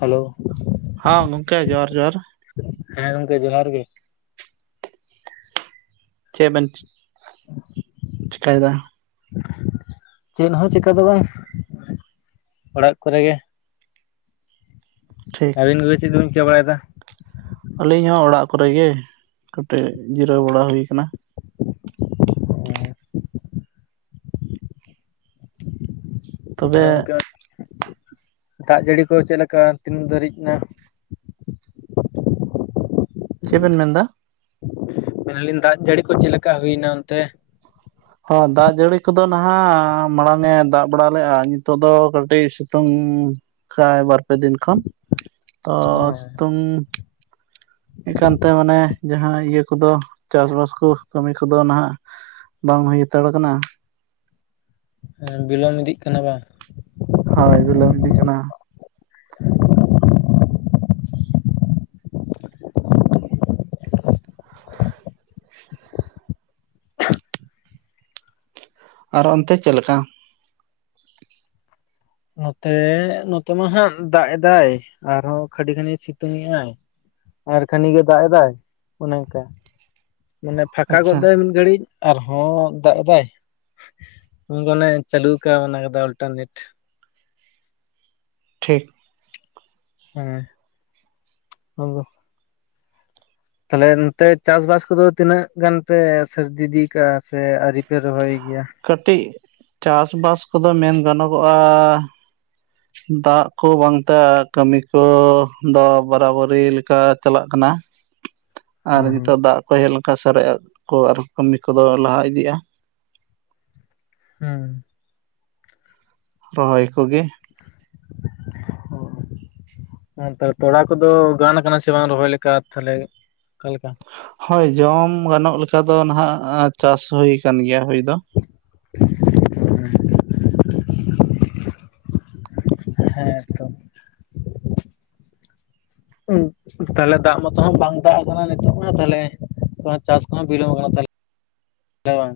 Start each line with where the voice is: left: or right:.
left: Hello.
right: ᱦᱟ ᱜᱚᱢᱠᱮ ᱡᱚᱦᱟᱨ ᱡᱚᱦᱟᱨ᱾
left: ᱦᱮᱸ ᱜᱚᱢᱠᱮ ᱡᱚᱦᱟᱨ ᱜᱮ ᱾
right: ᱪᱮᱫ ᱵᱮᱱ ᱾ ᱪᱤᱠᱟᱭᱮᱫᱟ?
left: ᱪᱮᱫ ᱦᱚᱸ ᱪᱮᱠᱟ ᱫᱚ ᱵᱟᱝ ᱚᱲᱟᱜ ᱠᱚᱨᱮ ᱜᱮ᱾
right: ᱴᱷᱤᱠ
left: ᱟᱹᱵᱤᱱ ᱜᱮ ᱪᱮᱫ ᱠᱚ ᱵᱮᱱ ᱪᱤᱠᱟᱹ ᱵᱟᱲᱟᱭᱮᱫᱟ?
right: ᱟᱹᱞᱤᱧ ᱦᱚᱸ ᱚᱲᱟᱜ ᱠᱚᱨᱮ ᱜᱮ ᱠᱟᱹᱴᱤᱡ ᱡᱤᱨᱟᱹᱣ ᱵᱟᱲᱟ ᱦᱩᱭ ᱟᱠᱟᱱᱟ᱾ ᱛᱚᱵᱮ
left: ᱜᱚᱢᱠᱮ ᱫᱟᱜ ᱡᱟᱹᱲᱤ ᱠᱚ ᱪᱮᱫᱞᱮᱠᱟ ᱛᱤᱱ ᱫᱟᱹᱨᱤᱡ ᱮᱱᱟ?
right: ᱪᱮᱫ ᱵᱮᱱ ᱢᱮᱱ ᱮᱫᱟ?
left: ᱢᱮᱱᱫᱟ ᱞᱤᱧ ᱫᱟᱜ ᱡᱟᱹᱲᱤ ᱠᱚ ᱪᱮᱫ ᱞᱮᱠᱟ ᱦᱩᱭᱱᱟ ᱚᱱᱛᱮ?
right: ᱦᱚ ᱫᱟᱜ ᱡᱟᱹᱲᱤ ᱠᱚᱫᱚ ᱱᱟᱦᱟᱜ ᱢᱟᱲᱟᱝᱼ ᱮ ᱫᱟᱜ ᱵᱟᱲᱟ ᱞᱮᱫᱼᱟ ᱱᱤᱛᱚᱜ ᱫᱚ ᱠᱟᱹᱴᱤᱡ ᱥᱤᱛᱩᱝ᱾ ᱠᱟᱭ ᱵᱟᱨᱯᱮ ᱫᱤᱱ ᱠᱷᱚᱱ ᱛᱚ
left: ᱦᱚᱸ
right: ᱥᱤᱛᱩᱝ᱾ ᱮᱠᱷᱟᱱᱛᱮ ᱢᱟᱱᱮ ᱡᱟᱦᱟᱸ ᱤᱭᱟᱹ ᱠᱚᱫᱚ ᱪᱟᱥᱵᱟᱥ ᱠᱚ ᱠᱟᱹᱢᱤ ᱠᱚ᱾ ᱫᱚ ᱱᱟᱦᱟᱜ ᱵᱟᱝ ᱦᱩᱭ ᱦᱟᱛᱟᱲ ᱟᱠᱟᱱᱟ᱾
left: ᱦᱮᱸ ᱵᱤᱞᱚᱢ ᱤᱫᱤᱜ ᱠᱟᱱᱟ ᱵᱟᱝ?
right: ᱦᱳᱭ ᱵᱤᱞᱚᱢ ᱤᱫᱤᱜ ᱠᱟᱱᱟ᱾ ᱟᱨ ᱚᱱᱛᱮ ᱪᱮᱫ ᱞᱮᱠᱟ?
left: ᱱᱚᱛᱮ, ᱱᱚᱛᱮ ᱢᱟ ᱦᱟᱜ ᱫᱟᱜ ᱮᱫᱟᱭ ᱟᱨᱦᱚᱸ ᱠᱷᱟᱹᱰᱤ ᱠᱷᱟᱹᱱᱤ ᱥᱤᱛᱩᱝᱼᱮᱜ ᱟᱭ᱾ ᱟᱨ ᱠᱷᱟᱹᱱᱤ ᱜᱮ ᱫᱟᱜ ᱮᱫᱟᱭ ᱚᱱᱮ ᱚᱱᱠᱟ ᱢᱟᱱᱮ ᱯᱷᱟᱠᱟ ᱜᱚᱫ
right: ᱟᱪᱪᱷᱟ
left: ᱫᱟᱭ ᱢᱤᱫ ᱜᱷᱟᱹᱲᱤᱡ᱾ ᱟᱨ ᱦᱚᱸ ᱫᱟᱜ ᱫᱟᱭ ᱠᱟᱱᱮ ᱪᱟᱹᱞᱩᱣᱟᱠᱟᱜ ᱠᱟᱭ ᱚᱞᱴᱟᱨᱱᱮᱴ᱾
right: ᱴᱷᱤᱠ᱾
left: ᱦᱮᱸ᱾ ᱟᱵᱚ [unintelligible] ᱛᱟᱦᱚᱞᱮ ᱱᱚᱛᱮ ᱪᱟᱥ ᱵᱟᱥ ᱠᱚᱫᱚ ᱛᱤᱱᱟᱹᱜ ᱜᱟᱱ ᱯᱮ ᱥᱟᱹᱨᱫᱤ ᱤᱫᱤᱠᱟᱜᱼᱟ ᱥᱮ ᱟᱹᱨᱤ ᱯᱮ ᱨᱚᱦᱚᱭ ᱜᱮᱭᱟ?
right: ᱠᱟᱹᱴᱤᱡ ᱪᱟᱥ ᱵᱟᱥ ᱠᱚᱫᱚ ᱢᱮᱱ ᱜᱟᱱᱚᱜᱚᱜᱼᱟ᱾ ᱫᱟᱜ ᱠᱚ ᱵᱟᱝᱛᱮ ᱠᱟᱹᱢᱤ ᱠᱚ ᱫᱚ ᱵᱟᱨᱟᱵᱟᱹᱨᱤ ᱞᱮᱠᱟ ᱪᱟᱞᱟᱜ ᱠᱟᱱᱟ᱾ ᱟᱨ
left: ᱦᱮᱸ
right: ᱱᱤᱛᱳᱜ ᱫᱟᱜ ᱠᱚ ᱦᱮᱡ ᱞᱮᱱ ᱠᱷᱟᱱ ᱥᱟᱨᱮᱡ ᱠᱚ ᱟᱨ ᱠᱟᱹᱢᱤ ᱠᱚᱫᱚ ᱞᱟᱦᱟ ᱤᱫᱤᱜᱼᱟ᱾
left: ᱦᱩᱸ᱾
right: ᱨᱚᱦᱚᱭ ᱠᱚᱜᱮ
left: ᱦᱮ ᱛᱟᱦᱮ ᱛᱚᱲᱟ ᱠᱚᱫᱚ ᱜᱟᱱ ᱠᱟᱱᱟ ᱥᱮ ᱵᱟᱝ ᱨᱚᱦᱚᱭ ᱞᱮᱠᱟ ᱛᱟᱦᱞᱮ ᱚᱠᱟ ᱞᱮᱠᱟ?
right: ᱦᱳᱭ ᱡᱚᱢ ᱜᱟᱱᱚᱜ ᱞᱮᱠᱟ ᱫᱚ ᱱᱟᱦᱟᱜ ᱪᱟᱥ ᱦᱩᱭ ᱠᱟᱱ ᱜᱮᱭᱟ ᱦᱩᱭ ᱫᱚ᱾
left: ᱦᱮᱸᱻᱛᱚ ᱦᱸ ᱛᱟᱦᱚᱞᱮ ᱫᱟᱜ ᱢᱚᱛᱚ ᱦᱚᱸ ᱵᱟᱝ ᱫᱟᱜ ᱟᱠᱟᱱᱟ ᱱᱤᱛᱚᱜ ᱢᱟ ᱛᱟᱦᱞᱮᱼᱼ ᱪᱟᱥ ᱠᱷᱚᱱ ᱵᱤᱞᱚᱢ ᱠᱟᱱᱟ ᱛᱟᱦᱮ ᱛᱟᱦ ᱵᱟᱝ?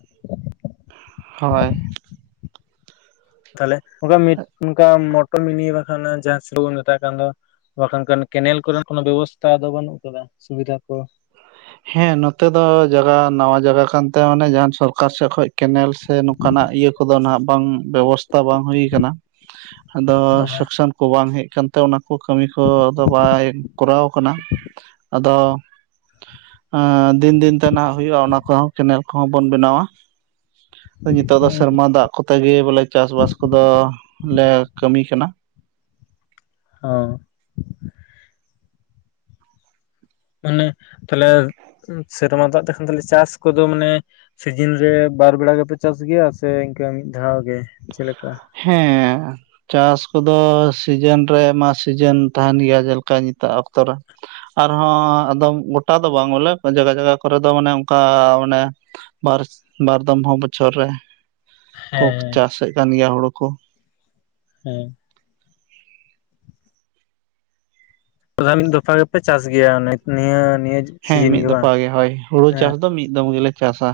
right: ᱦᱳᱭ,
left: ᱛᱟᱦᱞᱮ ᱚᱱᱠᱟ ᱚᱱᱠᱟ ᱢᱚᱴᱚᱨ ᱢᱤᱱᱤᱭ ᱵᱟᱠᱷᱟᱱ ᱡᱟᱦᱟᱸ ᱥᱟᱥ ᱵᱚᱱ ᱢᱮᱛᱟᱜ ᱠᱟᱱ ᱫᱚᱼᱼ ᱵᱟᱠᱷᱟᱱ ᱠᱮᱱᱮᱞ ᱠᱚᱨᱮ ᱠᱚᱱᱱ ᱵᱮᱵᱚᱥᱛᱷᱟ ᱫᱚ ᱵᱟᱹᱱᱩᱜ ᱟᱠᱟᱫᱟ ᱥᱩᱵᱤᱫᱷᱟ ᱠᱚᱼᱼ
right: ᱦᱮᱸ ᱱᱚᱛᱮ ᱫᱚ ᱡᱟᱜᱟ ᱱᱟᱣᱟ ᱡᱟᱭᱜᱟ ᱠᱟᱱ ᱛᱟᱭᱟ ᱢᱟᱱᱮ ᱡᱟᱦ ᱥᱚᱨᱠᱟᱨ ᱥᱮᱡ ᱠᱷᱚᱡᱼᱼ ᱠᱮᱱᱮᱞ ᱥᱮ ᱱᱚᱝ ᱠᱟᱱᱟᱜ ᱤᱭᱟᱹ ᱠᱚᱫᱚ ᱟᱜ ᱵᱟᱝ ᱵᱮᱵᱚᱥᱛᱷᱟ ᱵᱟᱝ ᱦᱩᱭ ᱠᱟᱱᱟ᱾ ᱟᱫᱚ ᱥᱩᱠᱥᱚᱱ ᱠᱚ ᱵᱟᱝ ᱦᱮᱡ ᱠᱟᱱ ᱛᱟᱦᱮᱱᱟᱼᱼ ᱛᱮ ᱚᱱᱟ ᱠᱚ ᱠᱟᱹᱢᱤ ᱠᱚ ᱟᱫᱚ ᱵᱟᱭ ᱠᱚᱨᱟᱣ ᱠᱟᱱᱟ ᱟᱫᱚᱼᱼ ᱟᱻ ᱫᱤᱱ ᱫᱤᱱ ᱛᱮ ᱱᱟᱦᱟᱜ ᱦᱩᱭᱩᱜᱼᱟ ᱚᱱᱟ ᱠᱚᱦᱚᱸ ᱠᱮᱱᱮᱞ ᱠᱚᱦᱚᱸ ᱵᱚᱱ ᱵᱮᱱᱟᱣᱟ᱾ ᱟᱫᱚ ᱱᱤᱛᱳᱜ ᱫᱚ ᱥᱮᱨᱢᱟ ᱫᱟᱜᱼᱼ ᱠᱚᱛᱮ ᱜᱮ ᱵᱚᱞᱮ ᱪᱟᱥ ᱵᱟᱥ ᱠᱚᱫᱚ ᱞᱮ ᱠᱟᱹᱢᱤ ᱠᱟᱱᱟ᱾
left: ᱦᱟᱸᱻ ᱢᱟᱱᱮ ᱛᱟᱦᱚᱞᱮ ᱥᱮᱨᱢᱟ ᱫᱟᱜ ᱛᱮ ᱠᱷᱟᱱ ᱪᱟᱥ ᱠᱚᱫᱚ ᱢᱟᱱᱮᱼᱼ ᱥᱤᱡᱤᱱ ᱨᱮ ᱵᱟᱨ ᱵᱮᱲᱟ ᱜᱮᱯᱮ ᱪᱟᱥ ᱜᱮᱭᱟ ᱥᱮ ᱤᱱᱠᱟᱹ ᱢᱤᱫ ᱫᱷᱟᱣ ᱜᱮ ᱪᱮᱞᱮᱠᱟ?
right: ᱦᱮᱸᱻ ᱪᱟᱥ ᱠᱚᱫᱚ ᱥᱤᱡᱮᱱ ᱨᱮ ᱢᱟ ᱥᱤᱡᱮᱱ ᱛᱟᱦᱮᱱ ᱜᱮᱭᱟ ᱡᱮᱞᱮᱠᱟ ᱱᱤᱛᱟᱜ ᱚᱠᱛᱚ ᱨᱮᱼᱼ ᱟᱨ ᱦᱚᱸ ᱟᱫᱚᱢ ᱜᱚᱴᱟ ᱫᱚ ᱵᱟᱝ ᱵᱚᱞᱮ ᱡᱟᱭᱜᱟ ᱡᱟᱭᱜᱟ ᱠᱚᱨᱮ ᱫᱚ ᱢᱟᱱᱮ ᱚᱱᱠᱟ ᱟᱱᱮᱼᱼ ᱵᱟᱨ, ᱵᱟᱨ ᱫᱚᱢ ᱦᱚᱸ ᱵᱚᱪᱷᱚᱨ ᱨᱮᱼᱼ ᱠᱚ
left: ᱦᱮᱸ
right: ᱪᱟᱥᱮᱫ ᱠᱟᱱ ᱜᱮᱭᱟ ᱦᱩᱲᱩ ᱠᱚ᱾
left: ᱦᱮᱸᱻ ᱚᱱᱟᱞᱤᱧ ᱫᱚᱯᱷᱟ ᱜᱮᱯᱮ ᱪᱟᱥ ᱜᱮᱭᱟ ᱱᱤᱭᱟᱹ ᱱᱤᱭᱟᱹᱼᱼ
right: ᱦᱮᱸ ᱢᱤᱫ ᱫᱚᱯᱷᱟ ᱜᱮ ᱦᱳᱭ, ᱦᱩᱲᱩ ᱪᱟᱥ ᱫᱚ ᱢᱤᱫ ᱫᱚᱢ ᱜᱮᱞᱮ ᱪᱟᱥᱟ᱾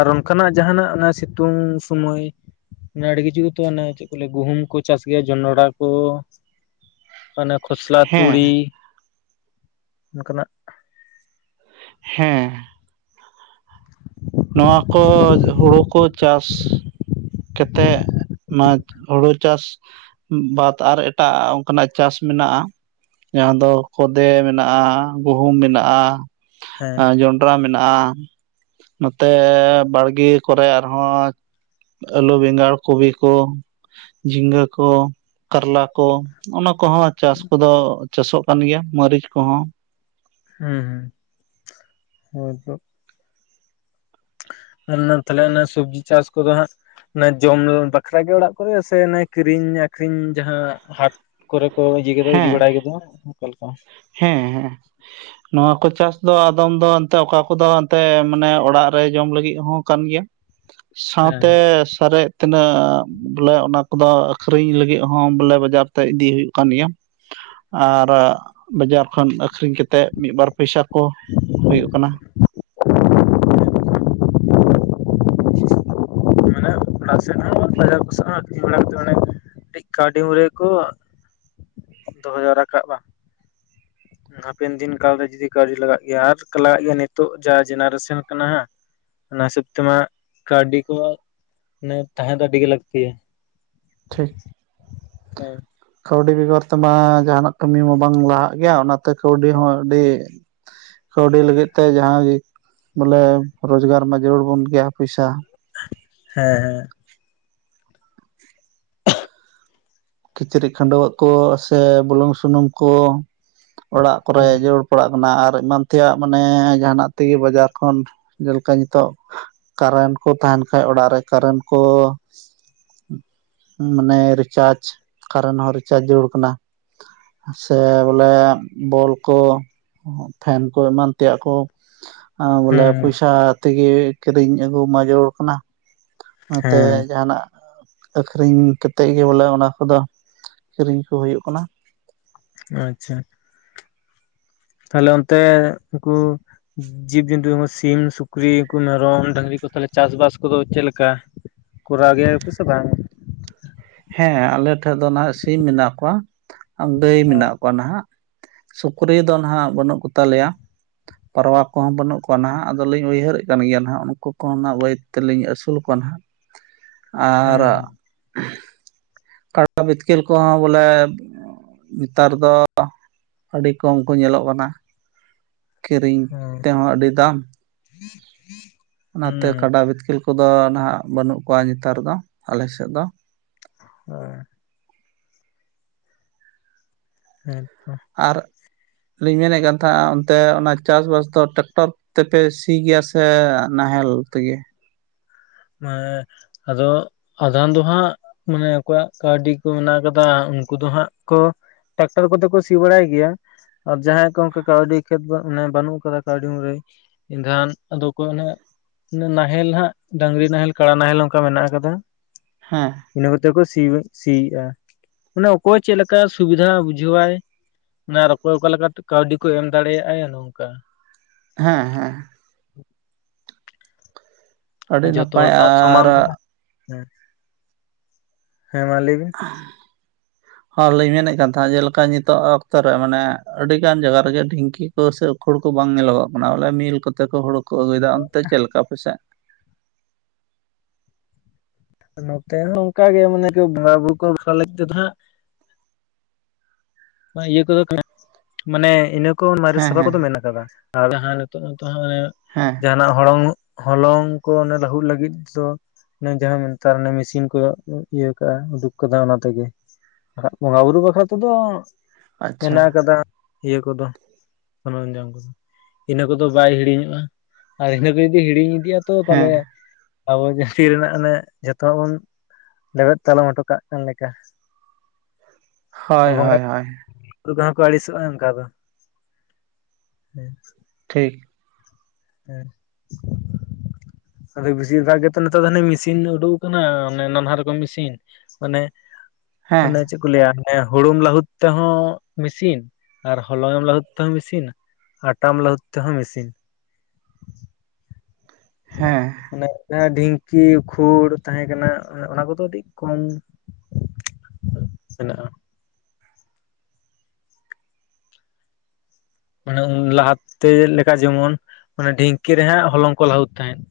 left: ᱟᱨ ᱚᱱᱠᱟᱱᱟᱜ ᱡᱟᱦᱱᱟᱜ ᱚᱱᱟ ᱥᱤᱛᱩᱝ ᱥᱚᱢᱚᱭ ᱟᱹᱰᱤ ᱠᱤᱪᱷᱩ ᱜᱮᱛᱚ ᱚᱱᱮ ᱪᱮᱫ ᱠᱚ ᱞᱟᱹᱭᱟ ᱜᱩᱦᱩᱢ ᱠᱚ ᱪᱟᱥ ᱜᱮᱭᱟ ᱡᱚᱱᱚᱰᱨᱟ ᱠᱚ᱾ ᱚᱱᱮ ᱠᱷᱚᱥᱞᱟ ᱛᱩᱲᱤ
right: ᱦᱮᱸ
left: ᱚᱱᱠᱟ ᱱᱟᱜ᱾
right: ᱦᱮᱸᱻ ᱱᱚᱣᱟ ᱠᱚ ᱦᱩᱲᱩ ᱠᱚ ᱪᱟᱥ ᱠᱮᱛᱮᱫ ᱢᱟ ᱦᱩᱲᱩ ᱪᱟᱥᱼᱼ ᱵᱟᱫ ᱟᱨ ᱮᱴᱟᱜᱼᱟ ᱚᱱᱠᱟᱱᱟᱜ ᱪᱟᱥ ᱢᱮᱱᱟᱜᱼᱟ᱾ ᱡᱟᱦᱟᱸ ᱫᱚ ᱠᱷᱫᱮ ᱢᱮᱱᱟᱜᱼᱟ ᱜᱩᱦᱩᱢ ᱢᱮᱱᱟᱜᱼᱟ
left: ᱦᱮᱸ
right: ᱡᱚᱱᱼᱼ ᱨᱟ ᱢᱮᱱᱟᱜᱼᱟ ᱱᱚᱛᱮ ᱵᱟᱲᱜᱮ ᱠᱚᱨᱮ ᱟᱨᱦᱚᱸᱼᱼ ᱟᱹᱞᱩ ᱵᱮᱸᱜᱟᱲ ᱠᱚᱵᱤ ᱠᱚ ᱡᱷᱤᱸᱜᱟᱹ ᱠᱚ ᱠᱟᱨᱞᱟ ᱠᱚᱼᱼ ᱚᱱᱟ ᱠᱚᱦᱚᱸ ᱪᱟᱥ ᱠᱚᱫᱚ ᱪᱟᱥᱚᱜ ᱠᱟᱱ ᱜᱮᱭᱟ ᱢᱟᱹᱨᱤᱪ ᱠᱩᱦᱚᱸᱼᱼ
left: ᱦᱩᱸ ᱦᱩᱸ ᱦᱛᱭ ᱛᱚᱼᱼ ᱛᱟᱦᱞᱮ ᱚᱱᱟ ᱥᱚᱵᱡᱤ ᱪᱟᱥ ᱠᱚᱫᱚ ᱦᱟᱸᱜ ᱚᱱᱟ ᱡᱚᱢ ᱵᱟᱠᱷᱟᱨ ᱜᱮ ᱚᱲᱟᱜ ᱠᱚᱨᱮ ᱥᱮ ᱠᱤᱨᱤᱧ ᱟᱠᱷᱨᱤᱧ ᱡᱟᱦᱟᱸ ᱦᱟᱴᱼᱼ ᱠᱚᱨᱮ ᱠᱚ ᱤᱭᱟᱹ ᱜ ᱤᱫᱤ
right: ᱦᱮᱸ
left: ᱵᱟᱲᱟᱭ ᱜᱚ ᱚᱱᱠᱟᱮ ᱞᱮᱠᱟ?
right: ᱦᱮᱸ ᱦᱮᱸ ᱱᱚᱣᱟ ᱠᱚ ᱪᱟᱥ ᱫᱚ ᱟᱫᱚᱢ ᱫᱚ ᱮᱱᱛᱮ ᱚᱠᱟ ᱠᱚᱫᱚ ᱮᱱᱛᱮ ᱢᱟᱱᱮ ᱚᱲᱟᱜ ᱨᱮ ᱡᱚᱢ ᱞᱟᱹᱜᱤᱫ ᱦᱚᱸ ᱠᱟᱱ ᱜᱮᱭᱟ᱾
left: ᱦᱮᱸ
right: ᱥᱟᱶᱛᱮ ᱥᱟᱨᱮᱡᱼᱼ ᱛᱤᱱᱟᱹᱜ ᱵᱚᱞᱮ ᱚᱱᱟ ᱠᱚᱫᱚ ᱟᱠᱷᱨᱤᱧ ᱞᱟᱹᱜᱤᱫ ᱦᱚᱸ ᱵᱚᱞᱮ ᱵᱟᱡᱟᱨ ᱛᱮ ᱤᱫᱤ ᱦᱩᱭᱩᱜ ᱠᱟᱱ ᱜᱮᱭᱟ ᱟᱨ ᱵᱟᱡᱟᱨ ᱠᱷᱚᱱ ᱟᱹᱠᱷᱨᱤᱧ ᱠᱟᱛᱮ ᱢᱤᱫᱼ ᱵᱟᱨ ᱯᱚᱭᱥᱟ ᱠᱚ ᱦᱩᱭᱩᱜ ᱠᱟᱱᱟ [inaudible]
left: ᱢᱟᱱᱮ ᱚᱲᱟᱜ ᱥᱮᱫ ᱦᱚᱸ ᱵᱟᱡᱟᱨ ᱠᱚ ᱥᱮᱫ ᱦᱚᱸ ᱟᱹᱠᱷᱨᱤᱧ ᱵᱟᱲᱟ ᱠᱟᱛᱮ ᱢᱟᱱᱮ ᱠᱟᱹᱴᱤᱡ ᱠᱟᱹᱣᱰᱤ ᱢᱩᱨᱟᱹᱭ ᱠᱚ ᱫᱚᱦᱚ ᱡᱟᱣᱨᱟᱠᱟᱜ ᱵᱟᱝ
right: [inaudible]
left: ᱦᱟᱯᱮᱱ ᱫᱤᱱ ᱠᱟᱞ ᱨᱮ ᱡᱩᱫᱤ ᱠᱟᱹᱣᱰᱤ ᱞᱟᱜᱟᱜ ᱜᱮᱭᱟ ᱟᱨ ᱞᱟᱜᱟᱜ ᱜᱮᱭᱟ ᱱᱤᱛᱚᱜ ᱡᱟ ᱡᱮᱱᱟᱨᱮᱥᱚᱱ ᱠᱟᱱᱟ ᱦᱟᱸᱜ ᱚᱱᱟ ᱦᱤᱥᱟᱹᱵ ᱛᱮᱢᱟ ᱠᱟᱹᱣᱰᱤ ᱠᱚ ᱢᱟᱱᱮ ᱛᱟᱦᱮᱸ ᱫᱚ ᱟᱹᱰᱤ ᱜᱮ ᱞᱟᱹᱠᱛᱤᱭᱟ
right: ᱴᱷᱤᱠ
left: ᱦᱮᱸ
right: ᱠᱟᱹᱣᱰᱤ ᱵᱮᱜᱚᱨ ᱛᱮᱢᱟ ᱡᱟᱦᱟᱱᱟᱜ ᱠᱟᱹᱢᱤ ᱢᱟ ᱵᱟᱝ ᱞᱟᱦᱟᱜ ᱜᱮᱭᱟ ᱚᱱᱟᱛᱮ ᱠᱟᱹᱣᱰᱤ ᱦᱚᱸ ᱟᱹᱰᱤ ᱠᱟᱹᱣᱰᱤ ᱞᱟᱹᱜᱤᱫ ᱛᱮ ᱡᱟᱦᱟᱸ ᱜᱮ ᱵᱚᱞᱮ ᱨᱚᱡᱽᱜᱟᱨ ᱢᱟ ᱡᱟᱹᱨᱩᱲ ᱵᱚᱱ ᱜᱮᱭᱟ ᱯᱚᱭᱥᱟ
left: ᱦᱮᱸ ᱦᱮᱸ
right: ᱠᱤᱪᱨᱤᱡ ᱠᱷᱟᱹᱰᱩᱣᱟᱹᱜ ᱠᱚ ᱥᱮ ᱵᱩᱞᱩᱝ ᱥᱩᱱᱩᱢ ᱠᱚ ᱚᱲᱟᱜ ᱠᱚᱨᱮ
left: ᱦᱮᱸ
right: ᱡᱚᱲ ᱯᱟᱲᱟᱜ ᱠᱟᱱᱟ ᱟᱨ ᱮᱢᱟᱱ ᱛᱮᱭᱟᱜ ᱢᱟᱱᱮ ᱡᱟᱦᱟᱱᱟᱜ ᱛᱮᱜᱮ ᱵᱟᱡᱟᱨ ᱠᱷᱚᱱ ᱡᱮᱞᱮᱠᱟ ᱱᱤᱛᱚᱜ ᱠᱟᱨᱮᱱᱴ ᱠᱚ ᱛᱟᱦᱮᱱ ᱠᱷᱟᱡ ᱚᱲᱟᱜ ᱨᱮ ᱠᱟᱨᱮᱱᱴ ᱠᱚ ᱢᱟᱱᱮ ᱨᱤᱪᱟᱨᱡᱽ ᱠᱟᱨᱮᱱ ᱦᱚᱸ ᱨᱤᱪᱟᱨᱡ ᱡᱟᱹᱨᱩᱲ ᱠᱟᱱᱟ ᱥᱮ ᱵᱚᱞᱮ ᱵᱚᱞ ᱠᱚ ᱯᱷᱮᱱ ᱠᱚ ᱮᱢᱟᱱ ᱛᱮᱭᱟᱜ ᱠᱚ ᱵᱚᱞᱮ
left: ᱦᱮᱸ
right: ᱯᱚᱭᱥᱟ ᱛᱮᱜᱮ ᱠᱤᱨᱤᱧ ᱟᱹᱜᱩ ᱢᱟ ᱡᱟᱹᱨᱩᱲ ᱠᱟᱱᱟ ᱱᱚᱛᱮ ᱡᱟᱦᱟᱱᱟᱜ ᱟᱠᱷᱨᱤᱧ ᱠᱟᱛᱮᱫ ᱜᱮ ᱵᱚᱞᱮ ᱚᱱᱟ ᱠᱚᱫᱚ ᱠᱤᱨᱤᱧ ᱠᱚ ᱦᱩᱭᱩᱜ ᱠᱟᱱᱟ
left: ᱟᱪᱪᱷᱟ ᱛᱟᱦᱞᱮ ᱚᱱᱛᱮ ᱩᱱᱠᱩ ᱡᱤᱵᱽᱡᱚᱱᱛᱩ ᱥᱤᱢ ᱥᱩᱠᱨᱤ ᱢᱮᱨᱚᱢ ᱰᱟᱝᱨᱤ ᱠᱚ ᱛᱟᱦᱚᱞᱮ ᱪᱟᱥᱵᱟᱥ ᱠᱚᱫᱚ ᱪᱮᱫᱞᱮᱠᱟ ᱠᱚᱨᱟᱣ ᱜᱮᱭᱟ ᱠᱚ ᱥᱮ ᱵᱟᱝ?
right: ᱦᱮᱸ ᱟᱞᱮ ᱴᱷᱮᱡ ᱫᱚ ᱱᱟᱦᱟᱜ ᱥᱤᱢ ᱢᱮᱱᱟᱜ ᱠᱚᱣᱟ ᱜᱟᱹᱭ
left: ᱦᱚᱸ
right: ᱢᱮᱱᱟᱜ ᱠᱚᱣᱟ ᱱᱟᱦᱟᱜ ᱥᱩᱠᱨᱤ ᱫᱚ ᱱᱟᱦᱟᱜ ᱵᱟᱹᱱᱩᱜ ᱠᱚ ᱛᱟᱞᱮᱭᱟ ᱯᱟᱨᱣᱟ ᱠᱚᱦᱚᱸ ᱵᱟᱹᱱᱩᱜ ᱠᱚᱣᱟ ᱱᱟᱜ ᱟᱫᱚᱞᱤᱧ ᱩᱭᱦᱟᱹᱨᱮᱫ ᱠᱟᱱ ᱜᱮᱭᱟ ᱦᱟᱸᱜ ᱩᱱᱠᱩ ᱠᱚᱦᱱᱟᱜ ᱵᱟᱹᱭ ᱛᱮᱞᱤᱧ ᱟᱹᱥᱩᱞ ᱠᱚᱣᱟ ᱱᱟᱸᱜ ᱟᱨ
left: ᱦᱩᱸ
right: ᱠᱟᱰᱟ ᱵᱤᱛᱠᱮᱞ ᱠᱚ ᱦᱚᱸ ᱵᱚᱞᱮ ᱱᱮᱛᱟᱨ ᱫᱚ ᱟᱹᱰᱤ ᱠᱚᱢ ᱠᱚ ᱧᱮᱞᱚᱜ ᱠᱟᱱᱟ ᱠᱤᱨᱤᱧ
left: ᱦᱩᱸ
right: ᱛᱮᱦᱚᱸ ᱟᱹᱰᱤ ᱫᱟᱢ ᱚᱱᱟᱛᱮ
left: ᱦᱩᱸ
right: ᱠᱟᱰᱟ ᱵᱤᱛᱠᱤᱞ ᱠᱚ ᱠᱚᱫᱚ ᱱᱟᱦᱟᱜ ᱵᱟᱹᱱᱩᱜ ᱠᱚᱣᱟ ᱱᱮᱛᱟᱨ ᱫᱚ ᱟᱞᱮᱥᱮᱫ ᱫᱚ
left: ᱦᱳᱭ ᱦᱮᱸᱛᱚ
right: ᱟᱨ ᱞᱤᱧ ᱢᱮᱱᱮᱫ ᱠᱟᱱ ᱛᱟᱦᱮᱱᱟ ᱚᱱᱛᱮ ᱚᱱᱟ ᱪᱟᱥᱵᱟᱥ ᱫᱚ ᱴᱨᱟᱠᱴᱚᱨ ᱛᱮᱯᱮ ᱥᱤ ᱜᱮᱭᱟ ᱥᱮ ᱱᱟᱦᱮᱞ ᱛᱮᱜᱮ?
left: ᱦᱮ ᱟᱫᱚ ᱟᱫᱷᱟᱱ ᱫᱚᱦᱟᱸᱜ ᱢᱟᱱᱮ ᱟᱠᱚᱭᱟᱜ ᱠᱟᱹᱣᱰᱤ ᱠᱚ ᱢᱮᱱᱟᱜ ᱠᱟᱫᱟ ᱩᱱᱠᱩ ᱫᱚ ᱦᱟᱸᱜ ᱠᱚ ᱴᱨᱟᱠᱴᱟᱨ ᱠᱚᱛᱮ ᱠᱚ ᱥᱤ ᱵᱟᱲᱟᱭ ᱜᱮᱭᱟ ᱟᱨ ᱡᱟᱦᱟᱸᱭ ᱠᱚ ᱚᱱᱠᱟ ᱠᱟᱹᱣᱰᱤ ᱠᱷᱮᱛ ᱢᱟᱱᱮ ᱵᱟᱹᱱᱩᱜ ᱟᱠᱟᱫᱟ ᱠᱟᱹᱣᱰᱤ ᱢᱩᱨᱟᱹᱭ ᱮᱱᱠᱷᱟᱱ ᱟᱫᱚ ᱠᱚ ᱱᱟᱦᱮᱞ ᱦᱟᱸᱜ ᱰᱟᱝᱨᱤ ᱱᱟᱦᱮᱞ ᱠᱟᱲᱟ ᱱᱟᱦᱮᱞ ᱚᱱᱠᱟ ᱢᱮᱱᱟᱜ ᱟᱠᱟᱫᱟ
right: ᱦᱮᱸ
left: ᱤᱱᱟᱹ ᱠᱚᱛᱮ ᱠᱚ ᱥᱤ ᱥᱤᱭᱮᱫᱼᱟ ᱢᱟᱱᱮ ᱚᱠᱚᱭ ᱪᱮᱫ ᱞᱮᱠᱟ ᱥᱩᱵᱤᱫᱷᱟ ᱵᱩᱡᱷᱟᱹᱣᱟᱭ ᱚᱱᱟ ᱚᱠᱚᱭ ᱚᱠᱟ ᱞᱮᱠᱟᱛᱮ ᱠᱟᱹᱣᱰᱤ ᱠᱚ ᱮᱢ ᱫᱟᱲᱮᱭᱟᱜᱼᱟ ᱱᱚᱝᱠᱟ᱾
right: ᱦᱮᱸ ᱦᱮᱸ᱾ ᱟᱹᱰᱤ
left: ᱟᱨ ᱡᱚᱛᱚ
right: ᱱᱟᱯᱟᱭ
left: ᱦᱚᱲ ᱛᱚ ᱥᱟᱚᱢᱟᱱ
right: ᱟᱨ
left: ᱫᱚ ᱦᱮᱸ᱾ ᱦᱮᱸ ᱢᱟ ᱞᱟᱹᱭ ᱵᱤᱱ᱾
right: [unintelligible] ᱦᱚᱸ ᱞᱤᱧ ᱢᱮᱱᱮᱫ ᱠᱟᱱ ᱛᱟᱦᱮᱸᱫ ᱡᱮᱞᱮᱠᱟ ᱱᱤᱛᱚᱜ ᱚᱠᱛᱚ ᱨᱮ ᱢᱟᱱᱮ ᱟᱹᱰᱤ ᱜᱟᱱ ᱡᱟᱭᱜᱟ ᱨᱮᱜᱮ ᱰᱷᱤᱝᱠᱤ᱾ ᱦᱟᱹᱨ ᱥᱮ ᱩᱠᱦᱳᱲ ᱠᱚ ᱵᱟᱝ ᱧᱮᱞᱚᱜᱚᱜ ᱠᱟᱱᱟ ᱵᱚᱞᱮ ᱢᱤᱞ ᱠᱚᱛᱮ ᱠᱚ ᱦᱳᱲᱩ ᱠᱚ ᱟᱹᱜᱩᱭᱮᱫᱟ᱾ ᱚᱱᱛᱮ ᱪᱮᱫ ᱞᱮᱠᱟ ᱯᱮᱥᱮᱡ?
left: ᱱᱚᱛᱮ ᱦᱚᱸ ᱚᱱᱠᱟᱜ ᱜᱮ ᱢᱟᱱᱮ ᱵᱷᱟᱲᱟ ᱵᱩᱨᱩ ᱠᱚ ᱵᱷᱟᱞᱤ ᱞᱟᱹᱜᱤᱫ ᱛᱮᱫᱚ ᱦᱟᱸᱜ᱾ ᱤᱭᱟᱹ ᱠᱚᱫᱚ ᱢᱟᱱᱮ ᱤᱱᱟᱹ ᱠᱚ ᱢᱟᱨᱮ
right: ᱦᱮᱸ
left: ᱥᱟᱯᱷᱟ
right: ᱦᱮᱸ
left: ᱠᱚᱫᱚ ᱢᱮᱱ ᱟᱠᱟᱫᱟ᱾ ᱡᱟᱦᱟᱸᱱᱮᱛᱚᱜ ᱱᱮᱛᱚᱜ ᱦᱟᱸᱜ᱾
right: ᱦᱮᱸ᱾
left: ᱡᱟᱦᱱᱟᱜ ᱦᱚᱞᱚᱝ ᱦᱚᱞᱚᱝ ᱠᱚ ᱚᱱᱮ ᱞᱟᱹᱦᱩᱫ ᱞᱟᱹᱜᱤᱫ ᱫᱚ᱾ ᱚᱱ ᱡᱟᱦᱟᱸ ᱢᱮᱱᱛᱟᱨ ᱢᱮᱥᱤᱱ ᱠᱚ ᱤᱭᱟᱹ ᱠᱟᱜᱼᱟ ᱩᱰᱩᱠ ᱠᱟᱫᱟ ᱚᱱᱟ ᱛᱮᱜᱮ᱾ ᱵᱟᱠᱟᱜ ᱵᱚᱸᱜᱟ ᱵᱩᱨᱩ ᱵᱟᱠᱷᱨᱟ ᱛᱮᱫᱚ᱾
right: ᱟᱪᱪᱷᱟ
left: ᱢᱮᱱᱟᱜ ᱟᱠᱟᱫᱟ ᱤᱭᱟᱹ ᱠᱚᱫᱚ ᱥᱚᱨᱢ ᱡᱟᱢ ᱠᱚᱫᱚ᱾ ᱤᱱᱟᱹ ᱠᱚᱫᱚ ᱵᱟᱭ ᱦᱤᱲᱤᱧᱚᱜᱼᱟ ᱟᱨ ᱤᱱᱟᱹ ᱠᱚ ᱡᱩᱫᱤ ᱦᱤᱲᱤᱧ ᱤᱫᱤᱜᱼᱟ ᱛᱚ ᱛᱟᱦᱞᱮ᱾
right: ᱦᱮᱸ
left: ᱟᱵᱚ ᱡᱟᱦᱟᱸᱛᱤ ᱨᱮᱱᱦᱟᱜ ᱚᱱᱮ ᱡᱷᱚᱛᱚᱣᱟᱜ ᱵᱚᱱ ᱞᱮᱵᱮᱫ ᱛᱟᱞᱚᱢ ᱚᱴᱚ ᱠᱟᱜ ᱠᱟᱱ ᱞᱮᱠᱟ᱾
right: ᱦᱳᱭ ᱦᱳᱭ ᱦᱳᱭ᱾
left: ᱩᱱᱠᱩ ᱠᱚᱦᱚᱸ ᱠᱚ ᱟᱹᱲᱤᱥᱚᱜᱼᱟ ᱚᱱᱠᱟ ᱫᱚ ᱦᱮᱸ᱾
right: ᱴᱷᱤᱠ᱾
left: [unintelligible] ᱟᱫᱚ ᱵᱤᱥᱤᱨ ᱵᱷᱟᱜᱽ ᱜᱮᱛᱚ ᱱᱮᱛᱟᱨ ᱫᱚ ᱢᱮᱥᱤᱱ ᱩᱰᱩᱠ ᱟᱠᱟᱱᱟ ᱮ ᱱᱟᱱᱦᱟ ᱨᱚᱠᱚᱢ ᱢᱮᱥᱤᱱ᱾ ᱚᱱᱮ
right: ᱦᱮᱸ
left: ᱚᱱᱮ ᱪᱮᱫ? ᱠᱩᱞ ᱞᱟᱹᱭᱟ ᱚᱱᱮ ᱦᱩᱲᱩᱢ ᱞᱟᱹᱦᱩᱫ ᱛᱮᱦᱚᱸ ᱢᱮᱤᱥᱤᱱ ᱟᱨ ᱦᱚᱞᱚᱝ ᱮᱢ ᱞᱟᱹᱦᱩᱫ ᱛᱮᱦᱚᱸ ᱢᱤᱥᱤᱱ ᱟᱴᱟᱢ ᱞᱟᱹᱦᱩᱫ ᱛᱮᱦᱚᱸ ᱢᱮᱥᱤᱱ᱾
right: ᱦᱮᱸ᱾
left: ᱢᱟᱱᱮ ᱡᱟᱦᱟᱸ ᱰᱷᱤᱝᱠᱤ ᱩᱠᱦᱩᱲ ᱛᱟᱦᱮᱸ ᱠᱟᱱᱟ ᱚᱱᱟ ᱠᱚᱫᱚ ᱟᱹᱰᱤ ᱠᱚᱢ᱾ ᱥᱮᱱᱚᱼᱟ᱾ ᱢᱟᱱᱮ ᱞᱟᱦᱟᱛᱮ ᱞᱮᱠᱟ ᱡᱮᱢᱚᱱ ᱢᱟᱱᱮ ᱰᱷᱤᱝᱠᱤ ᱨᱮᱦᱟᱸᱜ ᱦᱚᱞᱚᱝ ᱠᱚ ᱞᱟᱦᱩᱫ ᱛᱟᱦᱮᱸᱫ᱾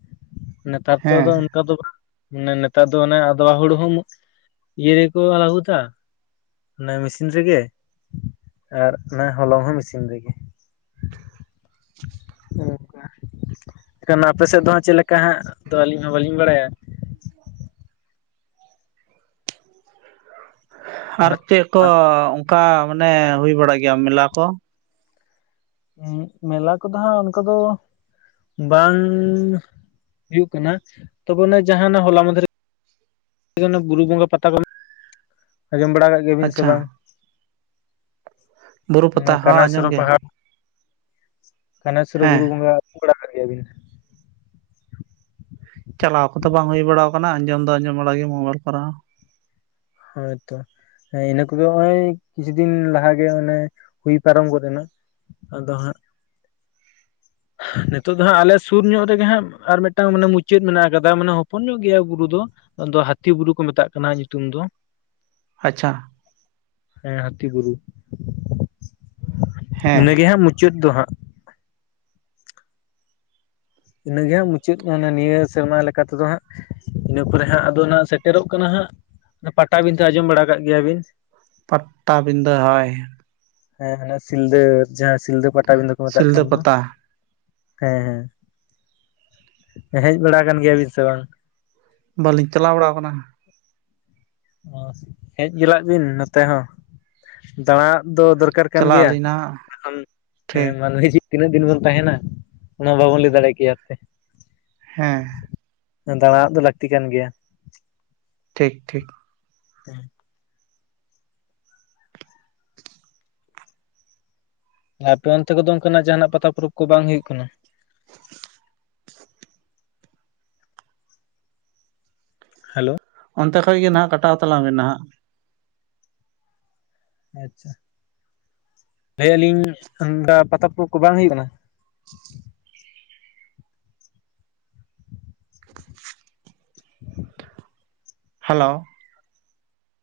left: ᱱᱮᱛᱟᱨ ᱛᱚ
right: ᱦᱮᱸ
left: ᱟᱫᱚ ᱚᱱᱠᱟ ᱫᱚ ᱵᱟᱝ᱾ ᱢᱟᱱᱮ ᱱᱮᱛᱟᱨ ᱫᱚ ᱚᱱᱮ ᱟᱫᱣᱟ ᱦᱩᱲᱩ ᱦᱚᱸᱢ ᱤᱭᱟᱹ ᱨᱮᱠᱚ ᱞᱟᱦᱩᱫᱟ᱾ ᱢᱟᱱᱮ ᱢᱮᱥᱤᱱ ᱨᱮᱜᱮ ᱟᱨ ᱚᱱᱟ ᱦᱚᱞᱚᱝ ᱦᱚᱸ ᱢᱮᱥᱤᱱ ᱨᱮᱜᱮ᱾ ᱟᱯᱮ ᱥᱮᱫ ᱫᱚ ᱪᱮᱫᱞᱮᱠᱟ ᱦᱟᱸᱜ ᱛᱚ ᱟᱹᱞᱤᱧ ᱦᱚᱸ ᱵᱟᱹᱞᱤᱧ ᱵᱟᱲᱟᱭᱟ᱾
right: [unintelligible] ᱟᱨ
left: ᱢᱟᱱᱮ
right: ᱪᱮᱫ ᱠᱚ? ᱚᱱᱠᱟ ᱢᱟᱱᱮ ᱦᱩᱭ ᱵᱟᱲᱟᱜ ᱜᱮᱭᱟ ᱢᱮᱞᱟ ᱠᱚ?
left: ᱦᱩᱸ ᱢᱮᱞᱟ ᱠᱚᱫᱚ ᱦᱟᱸᱜ ᱚᱱᱠᱟ ᱫᱚ᱾ ᱵᱟᱝ ᱦᱩᱭᱩᱜ ᱠᱟᱱᱟ ᱛᱚᱵᱮ ᱡᱟᱦᱟᱸᱱᱟᱜ ᱦᱚᱞᱟ ᱢᱟᱦᱫᱷᱮᱨ᱾ ᱵᱩᱨᱩ ᱵᱚᱸᱜᱟ ᱯᱟᱛᱟ ᱠᱚ ᱟᱸᱡᱚᱢ ᱵᱟᱲᱟ ᱠᱟᱜ ᱜᱮᱭᱟᱵᱤᱱ ᱥᱮ
right: ᱟᱪᱪᱷᱟ
left: ᱵᱟᱝ?
right: ᱵᱩᱨᱩ
left: ᱢᱟᱱᱮ
right: ᱯᱟᱛᱟ ᱦᱚᱸ
left: ᱠᱟᱱᱦᱟᱭ
right: ᱟᱸᱡᱚᱢ
left: ᱥᱚᱨᱚ
right: ᱜᱮ
left: ᱯᱟᱦᱟᱲ᱾ ᱠᱟᱱᱦᱟᱹᱭ ᱥᱩᱨᱩ
right: ᱦᱮᱸ
left: ᱵᱩᱨᱩ ᱵᱚᱸᱜᱟ ᱟᱸᱡᱚᱢ ᱵᱟᱲᱟ ᱟᱠᱟᱫ ᱜᱮᱭᱟ ᱵᱤᱱ᱾
right: ᱪᱟᱞᱟᱣ ᱠᱚᱫᱚ ᱵᱟᱝ ᱦᱩᱭ ᱵᱟᱲᱟ ᱟᱠᱟᱱᱟ ᱟᱸᱡᱚᱢ ᱫᱚ ᱟᱸᱡᱚᱢ ᱵᱟᱲᱟᱜ ᱜᱮ ᱢᱳᱵᱟᱭᱤᱞ ᱠᱚᱨᱮ ᱦᱸ᱾
left: ᱦᱳᱭ ᱛᱚ᱾ ᱤᱱᱟᱹ ᱠᱚᱫᱚ ᱱᱚᱜᱭ ᱠᱤᱪᱷᱩ ᱫᱤᱱ ᱞᱟᱦᱟᱜᱮ ᱚᱱᱮ ᱦᱩᱭ ᱯᱟᱨᱚᱢ ᱜᱚᱫ ᱮᱱᱟ᱾ ᱟᱫᱚ ᱦᱟᱸᱜ᱾ ᱱᱤᱛᱚᱜ ᱫᱚ ᱦᱟᱸᱜ ᱟᱞᱮ ᱥᱩᱨ ᱧᱚᱜ ᱨᱮᱜᱮ ᱦᱟᱸᱜ ᱟᱨ ᱢᱤᱫᱴᱟᱝ ᱢᱟᱱᱮ ᱢᱩᱪᱟᱹᱫ ᱢᱮᱱᱟᱜ ᱟᱠᱟᱫᱟ ᱢᱟᱱᱮ ᱦᱚᱯᱚᱱ ᱧᱚᱜ ᱜᱮᱭᱟ ᱵᱩᱨᱩ ᱫᱚ᱾ ᱟᱫᱚ ᱦᱟᱹᱛᱤ ᱵᱩᱨᱩ ᱠᱚ ᱢᱮᱛᱟᱜ ᱠᱟᱱᱟ ᱧᱩᱛᱩᱢ ᱫᱚ᱾
right: ᱟᱪᱪᱷᱟ
left: ᱦᱮᱸ ᱦᱟᱹᱛᱤ ᱵᱩᱨᱩ
right: ᱦᱮᱸ
left: ᱤᱱᱟᱹᱜᱮ ᱦᱟᱸᱜ ᱢᱩᱪᱟᱹᱫ ᱫᱚ ᱦᱟᱸᱜ᱾ ᱤᱱᱟᱹᱜᱮ ᱦᱟᱸᱜ ᱢᱩᱪᱟᱹᱫ, ᱢᱟᱱᱮ ᱱᱤᱭᱟᱹ ᱥᱮᱨᱢᱟ ᱞᱮᱠᱟ ᱛᱮᱫᱚ ᱦᱟᱸᱜ। ᱤᱱᱟᱹ ᱯᱚᱨᱮ ᱦᱟᱸᱜ ᱟᱫᱚ ᱱᱟᱜ ᱥᱮᱴᱮᱨᱚᱜ ᱠᱟᱱᱟ ᱦᱟᱸᱜ ᱯᱟᱴᱟᱵᱤᱸᱫᱟᱹ ᱟᱸᱡᱚᱢ ᱵᱟᱲᱟ ᱠᱟᱜ ᱜᱮᱭᱟ ᱵᱤᱱ?
right: ᱯᱟᱴᱴᱟᱵᱤᱸᱫᱟᱹ ᱦᱚᱭ᱾
left: ᱦᱮᱸ ᱦᱟᱱᱮ ᱥᱤᱞᱫᱟᱹ ᱡᱟᱦᱟᱸ ᱥᱤᱞᱫᱟᱹ ᱯᱟᱴᱟᱵᱤᱸᱫᱟᱹ ᱠᱚ ᱢᱮᱛᱟᱜ
right: ᱥᱤᱞᱫᱟᱹ
left: ᱠᱟᱱ ᱫᱚ᱾
right: ᱯᱟᱛᱟ
left: ᱦᱮᱸ ᱦᱮᱸ ᱮ ᱦᱮᱡ ᱵᱟᱲᱟ ᱠᱟᱱ ᱜᱮᱭᱟ ᱵᱤᱱ ᱥᱮ ᱵᱟᱝ?
right: ᱵᱟᱹᱞᱤᱧ ᱪᱟᱞᱟᱣ ᱵᱟᱲᱟ ᱠᱟᱱᱟ᱾
left: ᱚ ᱦᱮᱡ ᱜᱮᱟᱞᱟᱜ ᱵᱤᱱ ᱱᱚᱛᱮ ᱦᱚᱸ ᱫᱟᱬᱟ ᱫᱚ ᱫᱚᱨᱠᱟᱨ ᱠᱟᱱ
right: ᱪᱟᱞᱟᱜ
left: ᱜᱮᱭᱟ,
right: ᱟᱹᱞᱤᱧ ᱱᱟᱦᱟᱜ
left: ᱮᱠᱷᱚᱱ ᱦᱮᱸ
right: ᱴᱷᱤᱠ
left: ᱢᱟᱹᱱᱢᱤ ᱡᱤ ᱛᱤᱱᱟᱹᱜ ᱫᱤᱱ ᱵᱚᱱ ᱛᱟᱦᱮᱱᱟ, ᱚᱱᱟ ᱵᱟᱵᱚᱱ ᱞᱟᱹᱭ ᱫᱟᱲᱮ ᱠᱮᱭᱟ ᱥᱮ᱾
right: ᱦᱮᱸ
left: ᱫᱟᱬᱟ ᱣᱟᱜᱜ ᱫᱚ ᱞᱟᱹᱠᱛᱤ ᱠᱟᱱ ᱜᱮᱭᱟ᱾
right: ᱴᱷᱤᱠ ᱴᱷᱤᱠ᱾
left: [inaudible] ᱟᱯᱮ ᱚᱱᱛᱮ ᱠᱚᱫᱚ ᱚᱝᱠᱟᱱᱟᱜ ᱡᱟᱦᱟᱱᱟᱜ ᱯᱟᱛᱟ ᱯᱚᱨᱚᱵᱽ ᱠᱚ ᱵᱟᱝ ᱦᱩᱭᱩᱜ ᱠᱟᱱᱟ? ᱦᱮᱞᱳ᱾
right: ᱚᱱᱛᱮ ᱠᱷᱚᱡ ᱜᱮ ᱱᱟᱦᱟᱜ ᱠᱟᱴᱟᱣ ᱛᱟᱞᱟᱝ ᱢᱮ ᱱᱟᱦᱟᱜ᱾
left: ᱟᱪᱪᱷᱟ, ᱞᱟᱹᱭᱮᱜ ᱟᱞᱤᱧ [inaudible] ᱯᱟᱛᱟ ᱯᱚᱨᱚᱵᱽ ᱠᱚ ᱵᱟᱝ ᱦᱩᱭᱩᱜ ᱠᱟᱱᱟ?
right: ᱦᱟᱞᱳ᱾